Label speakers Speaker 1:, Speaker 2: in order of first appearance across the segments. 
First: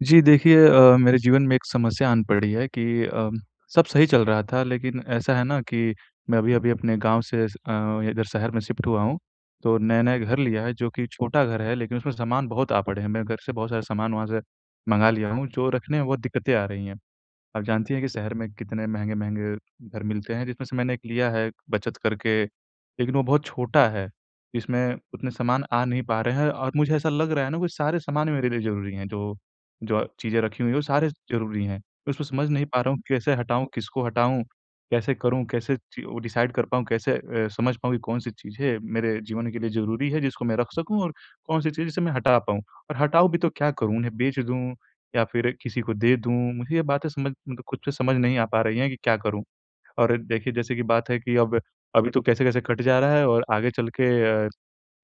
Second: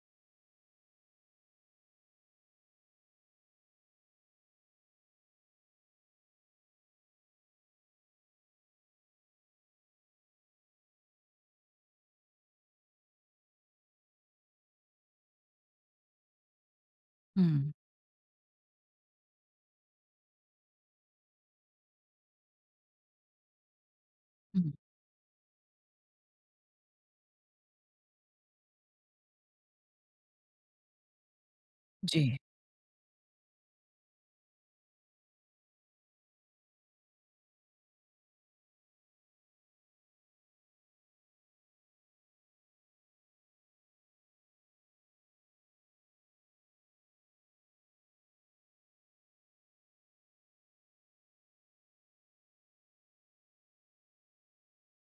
Speaker 1: जी, देखिए अ, मेरे जीवन में एक समस्या आन पड़ी है कि अम, सब सही चल रहा था लेकिन ऐसा है ना कि मैं अभी-अभी अपने गाँव से स अ, इधर शहर में शिफ्ट हुआ हूँ। तो नया-नया घर लिया है जो कि छोटा घर है लेकिन उसमें सामान बहुत आ पड़े हैं। मैं घर से बहुत सारे सामान वहाँ से मँगा लिया हूँ जो रखने में बहुत दिक्कतें आ रही हैं। आप
Speaker 2: हुँ।
Speaker 1: जानती हैं कि शहर में कितने महँगे-महँगे घर मिलते हैं जिसमें से मैंने एक लिया है बचत करके, लेकिन वो बहुत छोटा है।
Speaker 2: हुँ।
Speaker 1: इसमें उतने सामान आ नहीं पा रहे हैं और मुझे ऐसा लग रहा है ना वो सारे सामान मेरे लिए ज़रूरी हैं जो, जो अ, चीज़ें रखी हुई हैं वो सारे ज़रूरी हैं। उसमें
Speaker 2: जी।
Speaker 1: समझ नहीं पा रहा हूँ कैसे हटाऊँ, किसको हटाऊँ, कैसे करूँ, कैसे चीज़ों को डिसाइड कर पाऊँ कैसे अ, समझ पाऊँ कि कौन-सी चीज़ है मेरे जीवन के लिए ज़रूरी है जिसको मैं रख सकूँ और कौन-सी चीज़ जिसे मैं हटा पाऊँ और हटाऊँ भी तो क्या करूँ? उन्हें बेच दूँ, या फिर किसी को दे दूँ, मुझे ये बातें समझ मतलब खुद से समझ नहीं आ पा रही हैं कि क्या करूँ। और देखिए जैसे कि बात है कि अब अभी तो कैसे-कैसे कट जा रहा है और आगे चल के अ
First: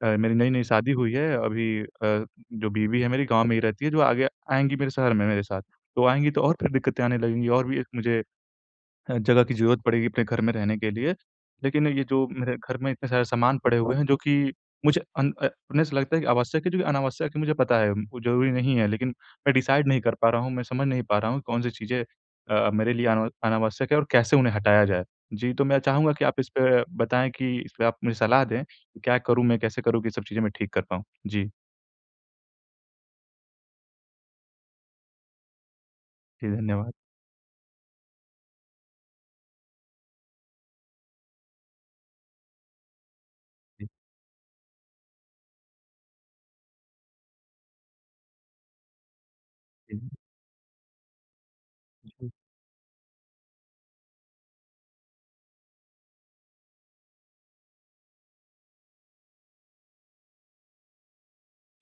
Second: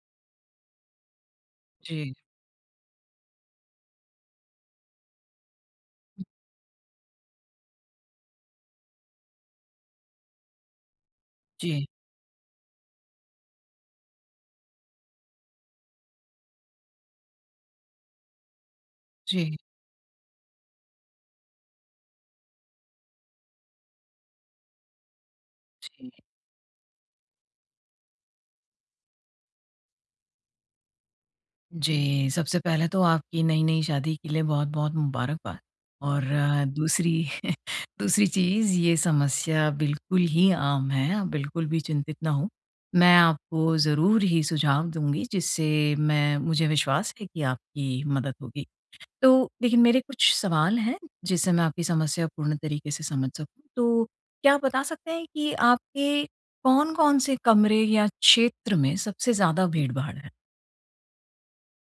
Speaker 1: अ, मेरी नई-नई शादी हुई है। अभी अ,
Speaker 2: जी।
Speaker 1: जो बीवी है मेरी गाँव में ही रहती है जो आगे आएँगी मेरे शहर में मेरे साथ, तो आएँगी तो और फिर दिक्कतें आने लगेंगी और भी मुझे ह जगह की ज़रूरत पड़ेगी अपने घर में रहने के लिए।
Speaker 2: जी।
Speaker 1: लेकिन ये जो मेरे घर में इतने सारे सामान पड़े हुए हैं जो कि मुझे अन अ, हमें ऐसा लगता है कि आवश्यक है जो कि अनावश्यक है मुझे पता है, वो ज़रूरी नहीं है लेकिन मैं
Speaker 2: जी।
Speaker 1: डिसाइड नहीं कर पा रहा हूँ, मैं समझ नहीं पा रहा हूँ कौन-सी चीज़ें अ, मेरे लिए अन अनावश्यक है और कैसे उन्हें हटाया जाए। जी, तो मैं
Speaker 2: जी।
Speaker 1: चाहूँगा कि आप इसपे बताएँ कि इसपे आप मुझे सलाह दें कि क्या करूँ, मैं कैसे करूँ कि सब चीज़ें मैं ठीक कर पाऊँ? जी।
Speaker 2: जी, सबसे पहले तो आपकी नई-नई शादी के लिए बहुत-बहुत मुबारकबाद, और
Speaker 1: जी, धन्यवाद।
Speaker 2: दूसरी, दूसरी चीज़ ये समस्या बिल्कुल ही आम है। आप बिल्कुल भी चिंतित ना हों। मैं आपको
Speaker 1: जी।
Speaker 2: ज़रूर ही सुझाव दूँगी जिससे मैं मुझे विश्वास है कि आपकी मदद होगी। तो देखिए मेरे
Speaker 1: जी।
Speaker 2: कुछ सवाल हैं जिससे मैं आपकी समस्या
Speaker 1: जी।
Speaker 2: पूर्ण तरीके से समझ सकूँ, तो क्या आप बता सकते हैं कि आपके कौन-कौन से कमरे या क्षेत्र में सबसे ज़्यादा भीड़-भाड़ है?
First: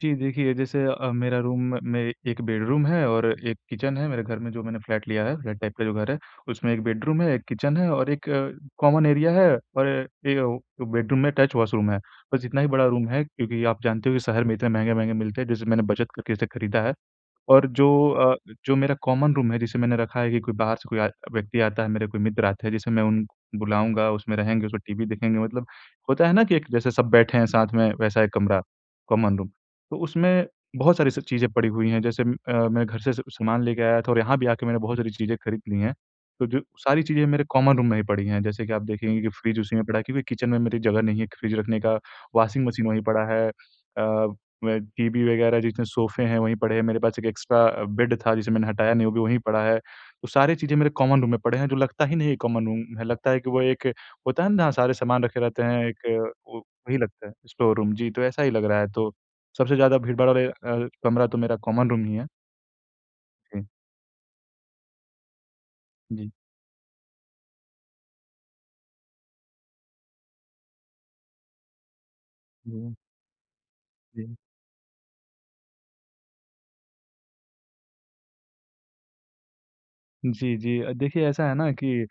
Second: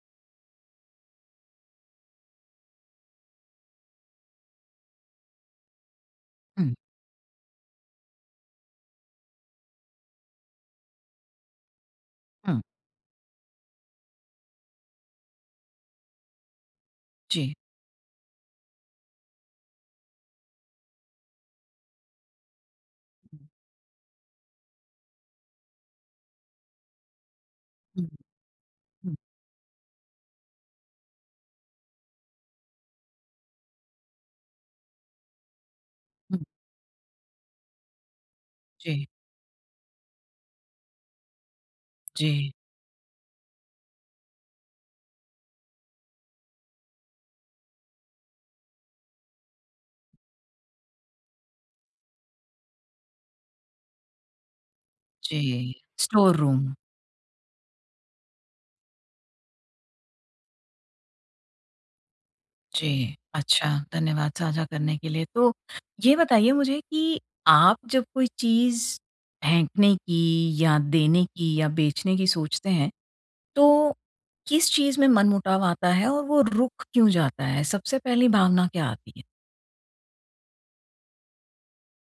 Speaker 1: जी, देखिए जैसे अ, मेरा रूम में एक बेड़रूम है और एक किचन है मेरे घर में जो मैंने फ़्लैट लिया है, फ़्लैट टाइप का जो घर है, उसमें
Speaker 2: हुँ।
Speaker 1: 1 बेडरूम है, 1 किचन है और 1 अ, कॉमन एरिया है और 1 वो जो बेडरूम में टच वॉशरूम है। बस इतना
Speaker 2: हाँ।
Speaker 1: ही बड़ा रूम है क्योंकि आप जानते हो कि शहर में इतने महँगे-महँगे मिलते हैं, जैसे मैंने बचत करके इसे खरीदा है।
Speaker 2: जी।
Speaker 1: और जो अ, जो मेरा कॉमन रूम है, जिसे मैंने रखा है कि कोई बाहर से कोई आए व्यक्ति आता है, मेरे कोई मित्र आते हैं, जिसे मैं उन बुलाऊँगा, उसमें रहेंगे, उसमें टीवी देखेंगे, मतलब होता है ना कि एक जैसे सब बैठे हैं साथ में,
Speaker 2: हुँ,
Speaker 1: वैसा एक कमरा
Speaker 2: हुँ।
Speaker 1: कॉमन रूम तो उसमें बहुत सारी सब चीज़ें पड़ी हुईं हैं, जैसे म अ, मैं घर से स सामान लेके आया था और यहाँ भी आके मैंने बहुत सारी चीज़ें खरीद लीं हैं।
Speaker 2: हुँ।
Speaker 1: तो जो सारी चीज़ें मेरे कॉमन रूम में ही पड़ीं हैं, जैसे कि आप
Speaker 2: जी।
Speaker 1: देखेंगे कि फ़्रिज उसी में पड़ा है क्योंकि किचन में मेरी जगह नहीं है क फ़्रिज रखने का,
Speaker 2: जी।
Speaker 1: वाशिंग मशीन वहीं पड़ा है अ अ, टीवी वगैरह, जितने सोफ़े हैं वहीं पड़े हैं, मेरे पास 1 एक्स्ट्रा अ, बेड़ था जिसे मैंने हटाया नहीं वो भी वहीं पड़ा है। तो सारी चीज़ें मेरे कॉमन रूम में पड़े हैं जो लगता ही नहीं है कॉमन रूम है, लगता है कि वो एक होता है ना जहाँ सारे सामान रखे रहते
Speaker 2: जी,
Speaker 1: हैं एक
Speaker 2: स्टोर
Speaker 1: वो
Speaker 2: रूम।
Speaker 1: वही लगता है, स्टोर रूम जी तो ऐसा ही लग रहा है। तो सबसे ज़्यादा भीड़भाड़ वाले अ, कमरा तो मेरा कॉमन रूम ही है।
Speaker 2: जी,
Speaker 1: हुँ।
Speaker 2: अच्छा, धन्यवाद साझा करने के लिए। तो ये
Speaker 1: जी।
Speaker 2: बताइए मुझे कि आप जब कोई चीज़ फेंकने की या देने की या बेचने की सोचते हैं,
Speaker 1: हुँ।
Speaker 2: तो
Speaker 1: जी।
Speaker 2: किस चीज़ में मनमुटाव आता है और वो रुक क्यों जाता है? सबसे पहली भावना क्या आती है?
Speaker 1: जी, जी अ, देखिए, ऐसा है ना, कि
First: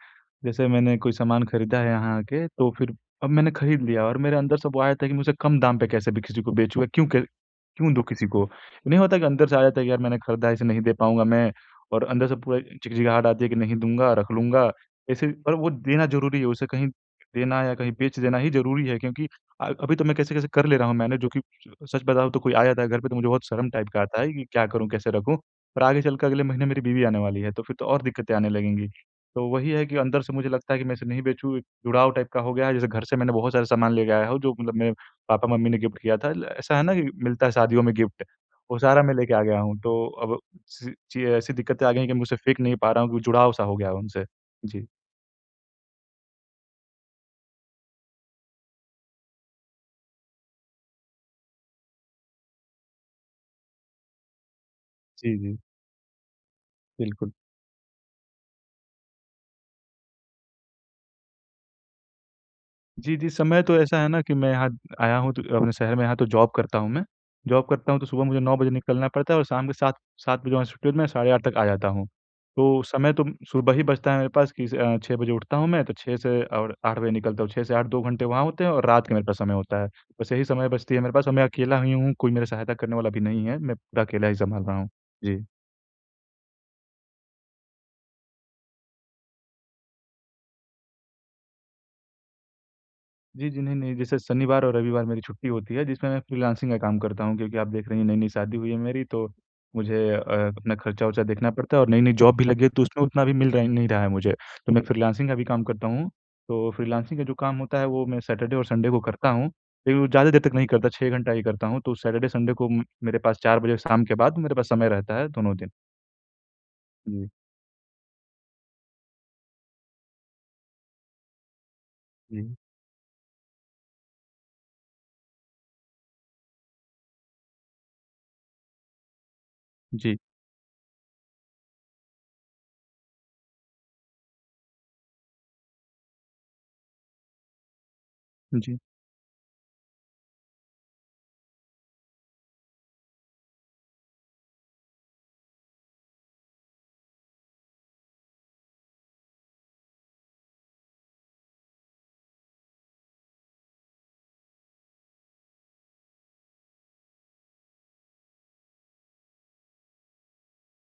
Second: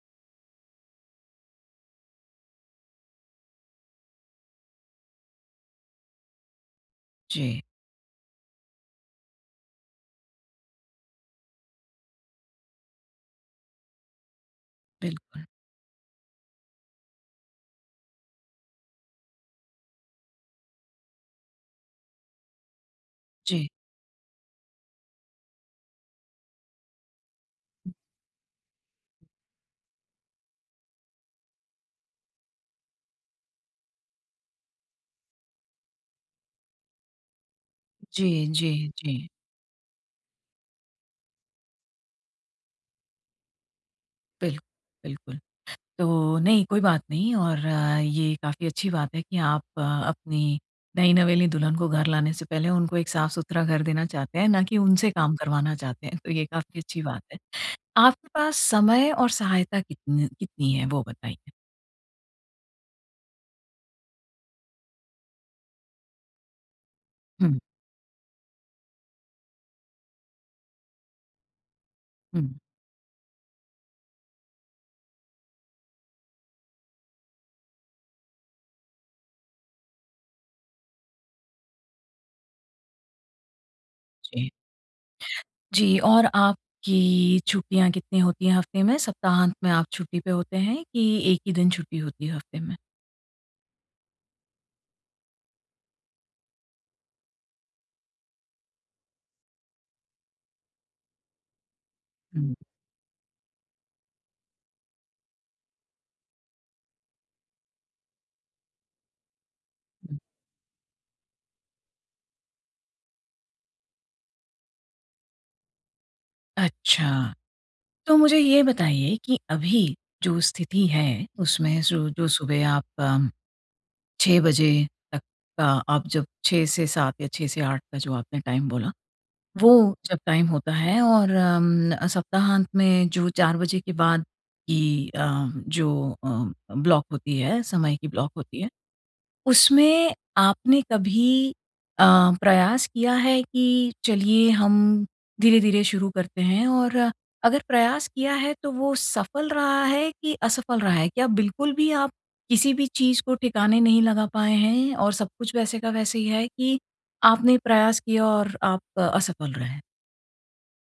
Speaker 1: जैसे मैंने कोई सामान खरीदा है यहाँ आके, तो फिर अब मैंने खरीद लिया और मेरे अंदर से वो आ जाता है कि मैं उसे कम दाम पे कैसे भी किसी को बेंचू या क्यों क
Speaker 2: जी।
Speaker 1: क्यों दूँ किसी को? नहीं होता कि अंदर से आ जाता है कि, "यार, मैंने खरीदा है, इसे नहीं दे पाऊँगा मैं।" और अंदर से पूरा झिगझिगाहट आती है कि, "नहीं दूँगा, रख लूँगा।" ऐसे र
Speaker 2: बिल्कुल।
Speaker 1: पर वो देना ज़रूरी हो, उसे कहीं देना या कहीं बेच देना ही ज़रूरी है, क्योंकि अ, अभी तो मैं कैसे-कैसे कर ले रहा हूँ मैनेज, जो कि सच बताऊँ, तो कोई आ जाता है घर पे, तो मुझे बहुत
Speaker 2: जी।
Speaker 1: शर्म टाइप का आता है कि, "क्या करूँ, कैसे रखूँ?" पर आगे चलकर अगले महीने मेरी बीवी आने वाली है, तो फिर तो और दिक्कतें आने लगेंगी। तो वही है कि अंदर से मुझे लगता है कि मैं इसे नहीं बेचूँ, एक टाइप जुड़ाव का हो गया है, जैसे घर से मैंने बहुत सारा सामान लेके आया हूँ, जो मतलब मेरे पापा-मम्मी ने गिफ़्ट किया था। ल ऐसा है ना कि मिलता है शादियों में गिफ़्ट
Speaker 2: जी,
Speaker 1: वो
Speaker 2: जी,
Speaker 1: सारा मैं
Speaker 2: जी।
Speaker 1: लेके आ गया हूँ। तो अब सी ची अ, ऐसी दिक्कतें आ गई हैं कि मैं उसे फेंक नहीं पा रहा हूँ, जुड़ाव-सा हो गया है उनसे।
Speaker 2: बिल
Speaker 1: जी।
Speaker 2: बिल्कुल। तो, नहीं, कोई बात नहीं और ये काफ़ी अच्छी बात है कि आप अपनी नई-नवेली दुल्हन को घर लाने से पहले उनको एक साफ-सुथरा घर देना चाहते हैं, ना कि उनसे काम
Speaker 1: जी, जी।
Speaker 2: करवाना चाहते हैं, तो ये काफ़ी अच्छी बात
Speaker 1: बिल्कुल।
Speaker 2: है। आपके पास समय और सहायता कितन कितनी है वो बताइए?
Speaker 1: जी, जी। समय तो ऐसा है ना कि मैं यहाँ आया हूँ तो अपने शहर में यहाँ तो जॉब करता हूँ मैं।
Speaker 2: हुँ।
Speaker 1: जॉब करता हूँ तो सुबह मुझे 9 बजे निकलना पड़ता है और शाम के सात सात बजे वहाँ से छुट्टी होती मैं साढ़े 8 तक आ जाता हूँ।
Speaker 2: हुँ।
Speaker 1: तो समय तो सुबह ही बचता है मेरे पास कि स अ, 6 बजे उठता हूँ मैं तो 6 से और 8 बजे निकलता हूँ, 6 से 8 2 घंटे वहाँ होते हैं और रात के मेरे पास समय होता है। बस यही समय बचती है मेरे पास और मैं अकेला ही हूँ कोई मेरा सहायता करने वाला भी नहीं है, मैं पूरा अकेला ही
Speaker 2: जी।
Speaker 1: सँभाल रहा हूँ। जी।
Speaker 2: जी, और आपकी छुट्टियाँ कितनी होती है हफ्ते में? सप्ताहांत में आप छुट्टी पे होते हैं कि 1 ही दिन छुट्टी होती है हफ्ते में?
Speaker 1: जी, जी। नहीं, नहीं जैसे शनिवार और रविवार मेरी छुट्टी होती है जिसमें मैं फ्रीलांसिंग का काम करता हूँ क्योंकि आप देख रही हैं नई-नई शादी हुई है मेरी तो मुझे अ, अपना खर्चा-वर्चा देखना पड़ता है और नई-नई जॉब भी
Speaker 2: हुँ।
Speaker 1: लगी है तो उसमें उतना भी मिल र नहीं रहा है मुझे, तो मैं फ्रीलांसिंग का भी काम करता हूँ, तो फ्रीलांसिंग का जो काम होता है वो मैं सैटरडे और संडे को करता हूँ। लेकिन वो ज़्यादा देर तक नहीं करता 6 घंटा ही करता हूँ तो सैटरडे संडे को उम, मेरे पास 4 बजे शाम के बाद मेरे पास समय रहता है दोनों दिन। हुँ।
Speaker 2: अच्छा। तो मुझे ये बताइए कि अभी जो स्थिति है उसमें सु जो
Speaker 1: हुँ।
Speaker 2: सुबह आप अम, 6 बजे तक का आप जब 6 से 7 या 6 से 8 का जो आपने टाइम बोला, वो
Speaker 1: जी।
Speaker 2: जब टाइम होता है और अम, सप्ताहांत में जो 4 बजे के बाद की अम, जो अ, ब्लॉक होती है, समय की ब्लॉक होती है,
Speaker 1: जी।
Speaker 2: उसमें आपने कभी अ, प्रयास किया है कि चलिए हम धीरे-धीरे शुरू करते हैं? और अगर प्रयास किया है तो वो सफल रहा है कि असफल रहा है? क्या बिल्कुल भी आप किसी भी चीज़ को ठिकाने नहीं लगा पाए हैं और सब कुछ वैसे का वैसे ही है कि आपने प्रयास किया और आप असफल रहे?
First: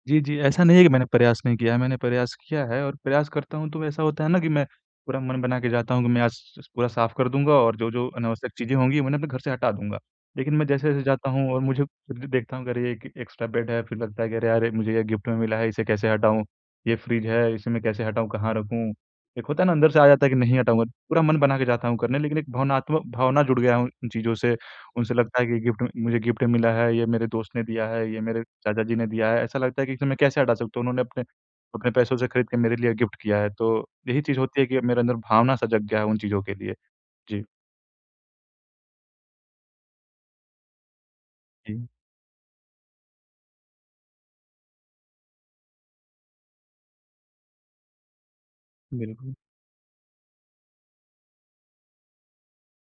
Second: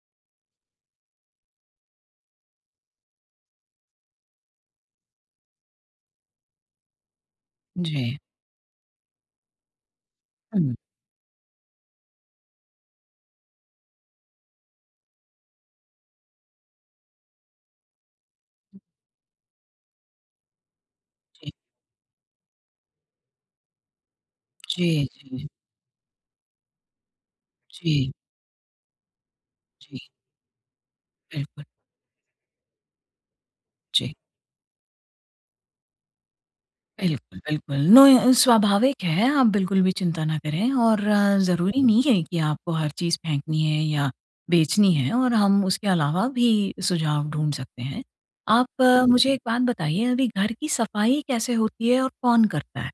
Speaker 1: जी, जी। ऐसा नहीं है कि मैंने प्रयास नहीं किया है, मैंने प्रयास किया है और प्रयास करता हूँ तो ऐसा होता है ना कि मैं पूरा मन बना के जाता हूँ कि मैं आज स पूरा साफ कर दूँगा और जो-जो
Speaker 2: जी।
Speaker 1: अनावश्यक चीज़ें होंगी, उन्हें अपने घर से हटा दूँगा। लेकिन मैं
Speaker 2: हुँ।
Speaker 1: जैसे-जैसे जाता हूँ और मुझे खुद भी देखता हूँ कि अरे! एक एक्स्ट्रा बेड है फिर लगता है कि अरे यार मुझे ये गिफ्ट में मिला है इसे कैसे हटाऊँ, ये फ्रिज है इसे मैं कैसे हटाऊँ? कहाँ रखूँ? एक होता है ना अंदर से आ जाता है कि नहीं हटाऊँगा, पूरा मन
Speaker 2: जी।
Speaker 1: बना के जाता हूँ करने, लेकिन एक भावनात्म भावना जुड़ गया हूँ उन चीज़ों से,
Speaker 2: जी,
Speaker 1: उनसे लगता है
Speaker 2: जी।
Speaker 1: कि ये गिफ्ट म मुझे गिफ्ट में मिला है, ये मेरे दोस्त ने दिया है,
Speaker 2: जी।
Speaker 1: ये मेरे चाचा जी ने दिया है, ऐसा लगता है कि इसे
Speaker 2: जी।
Speaker 1: मैं कैसे हटा सकता हूँ उन्होंने अपने
Speaker 2: बिल्कुल।
Speaker 1: अपने पैसों से खरीद के मेरे लिए गिफ्ट किया है। तो
Speaker 2: जी।
Speaker 1: यही चीज़ होती है कि मेरे अंदर भावना सा जग गया है उन चीज़ों के लिए।
Speaker 2: बिल्कुल,
Speaker 1: जी।
Speaker 2: बिल्कुल, ना अ, स्वाभाविक है। आप बिल्कुल भी चिंता ना करें और ज़रूरी
Speaker 1: जी।
Speaker 2: नहीं है कि आपको हर चीज़ फेंकनी है या बेचनी है और हम उसके अलावा भी सुझाव ढूँढ सकते हैं। आप मुझे
Speaker 1: बिल्कुल।
Speaker 2: एक बात बताइए अभी घर की सफाई कैसे होती है और कौन करता है?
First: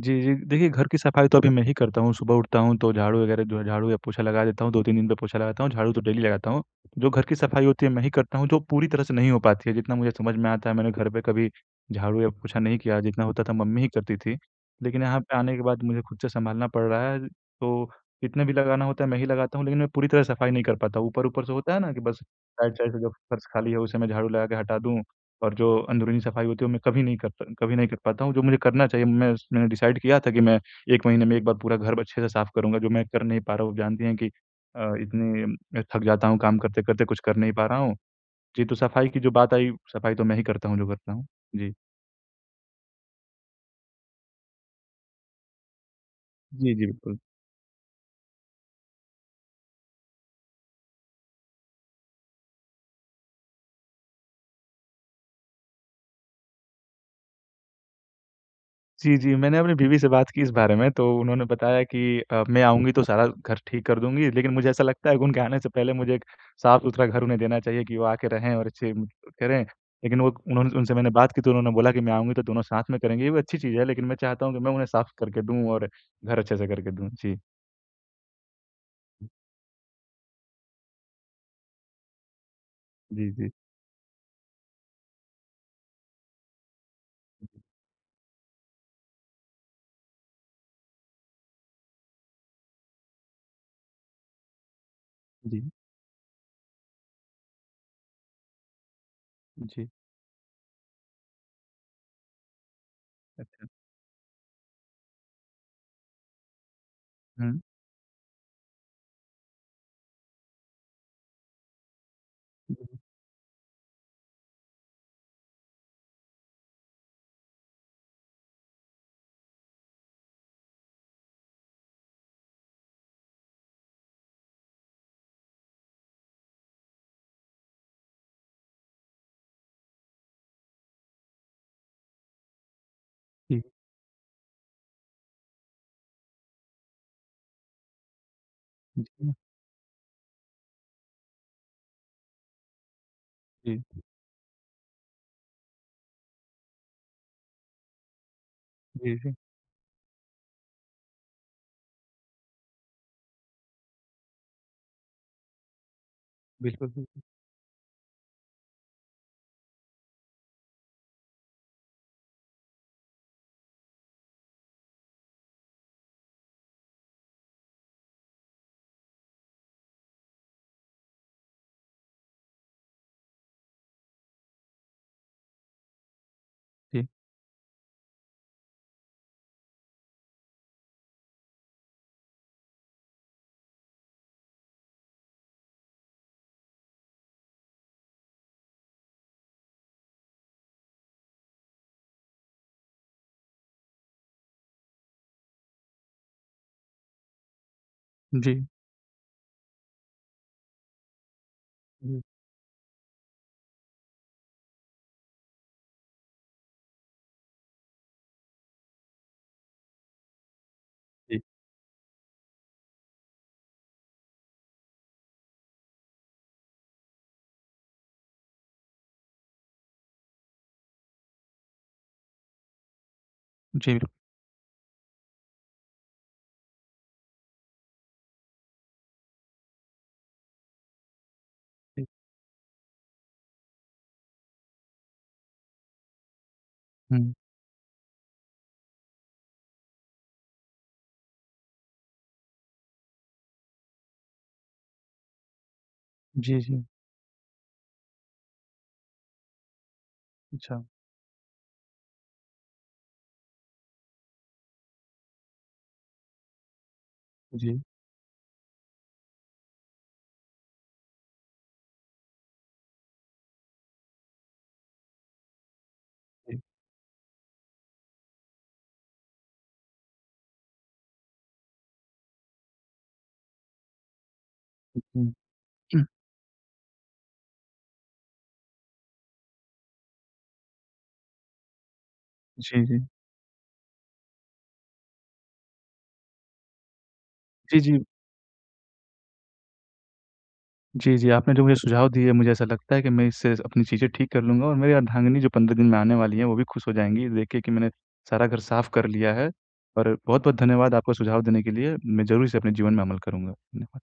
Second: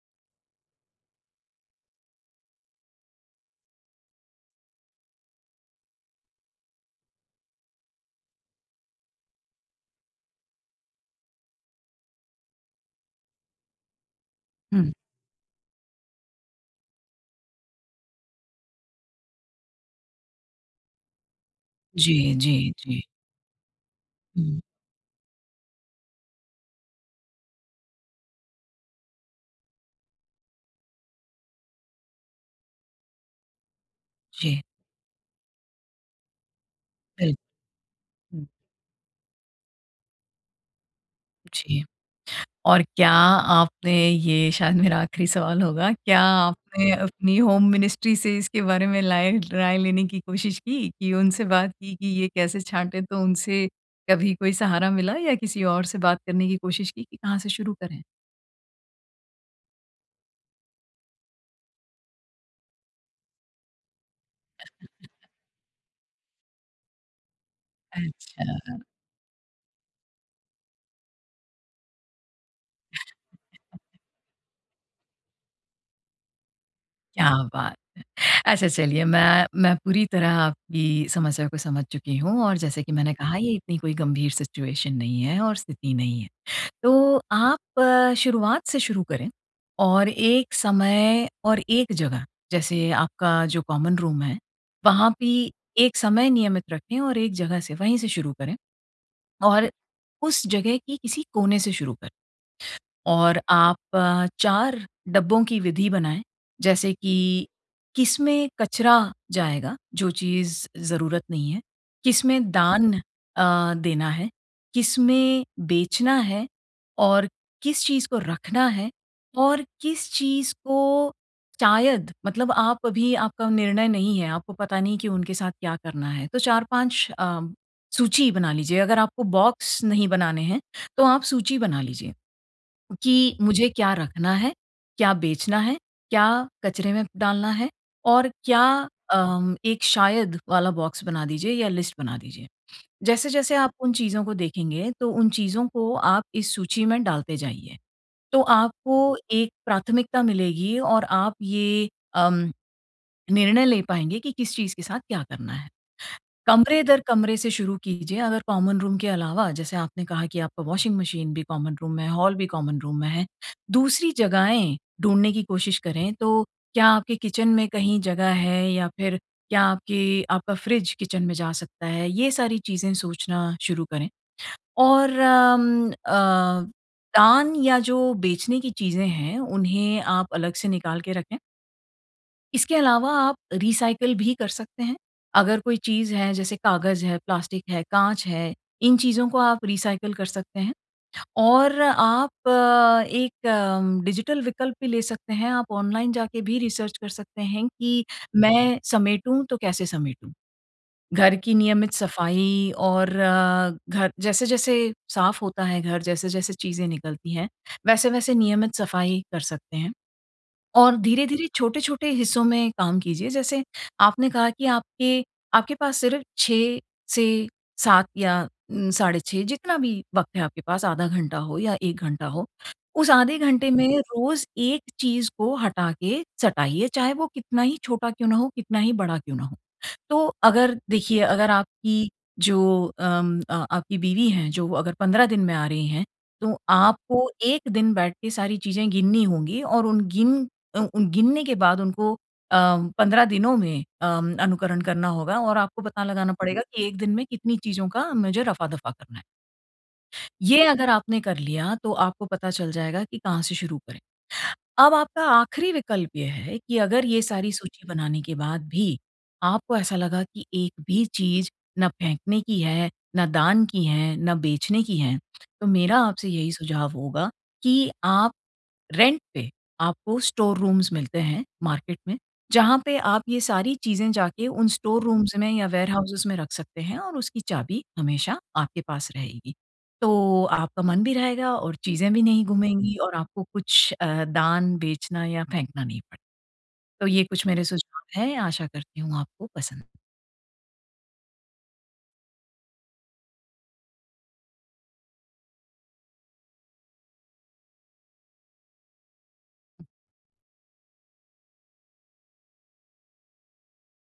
Speaker 1: जी, जी। देखिए घर की सफाई तो अभी मैं ही करता हूँ, सुबह उठता हूँ तो झाड़ू वगैरह जो है, झाड़ू या पोछा लगा देता हूँ 2-3 दिन पे पोछा लगाता हूँ, झाड़ू तो डेली लगाता हूँ। जो घर की सफाई होती है मैं ही करता हूँ, जो पूरी तरह से नहीं हो पाती है, जितना मुझे समझ में आता है मैंने घर पे कभी झाड़ू या पोछा नहीं किया, जितना होता था मम्मी ही करती थी।
Speaker 2: हुँ।
Speaker 1: लेकिन यहाँ पे आने के बाद मुझे खुद से सँभालना पड़ रहा है। तो कितने भी लगाना होता है मैं ही लगाता हूँ लेकिन मैं पूरी तरह सफाई नहीं कर पाता ऊपर-ऊपर से होता है ना? कि बस
Speaker 2: जी, जी,
Speaker 1: साइड साइड से
Speaker 2: जी।
Speaker 1: जो फ़र्श खाली है उसे मैं झाड़ू लगा के
Speaker 2: हुँ।
Speaker 1: हटा दूँ और जो अंदरूनी सफाई होती है वो मैं कभी नहीं करता कभी नहीं कर पाता हूँ जो मुझे करना चाहिए। मैं स मैंने डिसाइड किया था कि मैं 1 महीने में 1 बार पूरा घर ब अच्छे से साफ करूँगा जो मैं कर नहीं पा रहा हूँ आप जानती हैं कि
Speaker 2: जी।
Speaker 1: अ, इतनी अ, थक जाता हूँ काम करते-करते कुछ
Speaker 2: बिल
Speaker 1: कर नहीं पा रहा हूँ।
Speaker 2: हुँ।
Speaker 1: जी, तो सफाई की जो बात आई, सफाई तो मैं ही करता हूँ जो करता हूँ। जी।
Speaker 2: जी। और क्या आपने ये शायद मेरा आखिरी सवाल होगा, क्या
Speaker 1: जी, जी।
Speaker 2: आपने
Speaker 1: बिल्
Speaker 2: अपनी होम मिनिस्ट्री से इसके बारे में लाए राय लेने की कोशिश की उनसे बात की कि ये कैसे छाँटे? तो उनसे कभी कोई सहारा मिला या किसी और से बात करने की कोशिश की कि कहाँ से शुरू करें?
Speaker 1: जी, जी। मैंने अपनी बीवी से बात की इस बारे में, तो उन्होंने बताया कि अ, मैं आऊँगी तो सारा घर ठीक कर दूँगी लेकिन मुझे ऐसा लगता है
Speaker 2: [unintelligible]
Speaker 1: उनके आने से पहले मुझे एक साफ़-सुथरा घर उन्हें देना चाहिए, कि वो आके रहें और
Speaker 2: अच्छा।
Speaker 1: अच्छे करें लेकिन वो उन उनसे मैंने बात की तो उन्होंने बोला कि मैं आऊँगी तो दोनों साथ में करेंगे। ये भी अच्छी चीज़ है, लेकिन मैं चाहता हूँ कि मैं उन्हें साफ़ करके दूँ और घर अच्छे से करके दूँ।
Speaker 2: क्या
Speaker 1: जी।
Speaker 2: बात है। अच्छा चलिए मैं, मैं पूरी तरह आपकी समस्या को समझ चुकी हूँ और जैसे कि मैंने
Speaker 1: जी,
Speaker 2: कहा
Speaker 1: जी।
Speaker 2: ये इतनी कोई गंभीर सिचुएशन नहीं है और स्थिति नहीं है। तो आप शुरुआत से शुरू करें और एक समय और एक जगह जैसे आपका जो कॉमन रूम है, वहाँ भी
Speaker 1: जी।
Speaker 2: एक समय नियमित रखें और एक जगह से वहीं से शुरू करें। और
Speaker 1: जी।
Speaker 2: उस जगह की किसी कोने से शुरू कर। और
Speaker 1: अच्छा।
Speaker 2: आप अ, 4 डब्बों की विधि बनाएँ। जैसे कि
Speaker 1: हुँ।
Speaker 2: किसमें कचरा जाएगा जो चीज़ ज़रूरत नहीं है, किसमें
Speaker 1: हुँ,
Speaker 2: दान
Speaker 1: हुँ।
Speaker 2: अ, देना है, किसमें बेचना है और किस चीज़ को रखना है और किस चीज़ को शायद मतलब आप अभी आपका निर्णय नहीं है, आपको पता नहीं कि उनके साथ क्या करना है। तो 4-5 अ, सूची बना लीजिए। अगर आपको बॉक्स नहीं बनाने हैं, तो आप सूची बना लीजिए कि
Speaker 1: जी।
Speaker 2: मुझे क्या रखना है, क्या बेचना है, क्या कचरे में डालना है और क्या
Speaker 1: जी।
Speaker 2: अ, एक शायद वाला बॉक्स बना दीजिए या लिस्ट बना दीजिए। जैसे-जैसे आप उन
Speaker 1: जी।
Speaker 2: चीज़ों को देखेंगे, तो उन चीज़ों को आप इस सूची में डालते जाइए। तो
Speaker 1: जी,
Speaker 2: आपको
Speaker 1: जी।
Speaker 2: एक प्राथमिकता मिलेगी और आप ये अम निर्णय ले पाएँगे कि किस चीज़ के साथ क्या करना है। कमरे
Speaker 1: बिल्कुल,
Speaker 2: दर
Speaker 1: बिल्कुल।
Speaker 2: कमरे से शुरू कीजिए अगर कॉमन रूम के अलावा जैसे आपने कहा कि आपका वाशिंग मशीन भी कॉमन रूम में है, हॉल भी कॉमन रूम में है। दूसरी जगहें ढूंढने की कोशिश करें तो क्या आपके किचन में कहीं जगह है या फ़िर क्या आपके आपका फ्रिज किचन में जा सकता है? ये सारी चीज़ें सोचना शुरू करें। और अम अ,
Speaker 1: जी।
Speaker 2: दान या जो बेचने की चीज़ें हैं उन्हें आप अलग से निकाल के रखें। इसके अलावा आप रीसायकल भी कर सकते हैं। अगर कोई चीज़ है जैसे कागज़ है, प्लास्टिक है, काँच है, इन चीजों को आप रीसायकल कर सकते हैं। और आप एक डिजिटल विकल्प भी ले सकते हैं, आप ऑनलाइन जाके भी रिसर्च कर सकते हैं कि
Speaker 1: जी।
Speaker 2: मैं समेटूँ तो कैसे समेटूँ? घर की नियमित
Speaker 1: हुँ।
Speaker 2: सफाई और घर जैसे-जैसे साफ होता है घर जैसे-जैसे चीज़ें निकलती हैं, वैसे-वैसे नियमित सफाई कर सकते हैं। और
Speaker 1: जी।
Speaker 2: धीरे-धीरे, छोटे-छोटे हिस्सों में काम कीजिए जैसे आपने कहा कि आपके, आपके पास सिर्फ 6 से 7 या उम, साढ़े 6 जितना भी वक्त है आपके पास, आधा घंटा हो या 1 घंटा हो। उस आधे घंटे में
Speaker 1: जी, ल
Speaker 2: रोज़ एक चीज़ को हटा के सटाइए चाहे वो कितना ही छोटा क्यों ना हो, कितना ही बड़ा क्यों ना हो। तो अगर देखिए, अगर
Speaker 1: जी।
Speaker 2: आपकी जो अम अ, आपकी बीवी हैं जो अगर 15 दिन में आ रही हैं, तो आपको
Speaker 1: हुँ।
Speaker 2: एक दिन बैठ के सारी चीज़ें गिननी होंगी और उन गिन अ, उन गिनने के बाद उनको अम, 15 दिनों में अम, अनुकरण करना होगा और आपको पता लगाना
Speaker 1: जी,
Speaker 2: पड़ेगा
Speaker 1: जी।
Speaker 2: कि एक दिन में कितनी चीज़ों का मुझे रफा-दफा करना है। ये
Speaker 1: अच्छा।
Speaker 2: अगर आपने कर लिया तो आपको पता चल जाएगा कि कहाँ से शुरू करें। अब आपका आखिरी विकल्प ये है कि अगर ये सारी
Speaker 1: जी।
Speaker 2: सूची बनाने के बाद भी, आपको ऐसा लगा कि एक भी चीज़ ना फेंकने की है, ना दान की है, ना बेचने की है। तो मेरा आपसे यही
Speaker 1: जी।
Speaker 2: सुझाव होगा कि आप रेंट पे आपको स्टोर रूम्स मिलते हैं मार्केट में, जहाँ पे आप ये सारी चीज़ें जाके उन
Speaker 1: हुँ,
Speaker 2: स्टोर
Speaker 1: हुँ,
Speaker 2: रूम्स में या
Speaker 1: जी।
Speaker 2: वेयरहाउसेज़ में रख सकते हैं और उसकी चाबी हमेशा आपके पास रहेगी। तो आपका मन भी रहेगा और चीज़ें भी नहीं
Speaker 1: जी,
Speaker 2: गूमेंगी
Speaker 1: जी।
Speaker 2: और आपको कुछ अ, दान, बेचना या फेंकना नहीं पड़े। तो ये कुछ मेरे
Speaker 1: जी, जी।
Speaker 2: सुझाव है, आशा करती हूँ आपको पसंद
Speaker 1: जी, जी आपने जो मुझे सुझाव दिए मुझे ऐसा लगता है कि मैं इससे अपनी चीज़ें ठीक कर लूँगा और मेरी अर्धांगनी जो 15 दिन में आने वाली हैं, वो भी खुश हो जाएँगी ये देख के कि मैंने, सारा घर साफ कर लिया है। और बहुत-बहुत धन्यवाद आपको सुझाव देने के लिए, मैं ज़रूर इसे अपने जीवन में अमल करूँगा। धन्यवाद।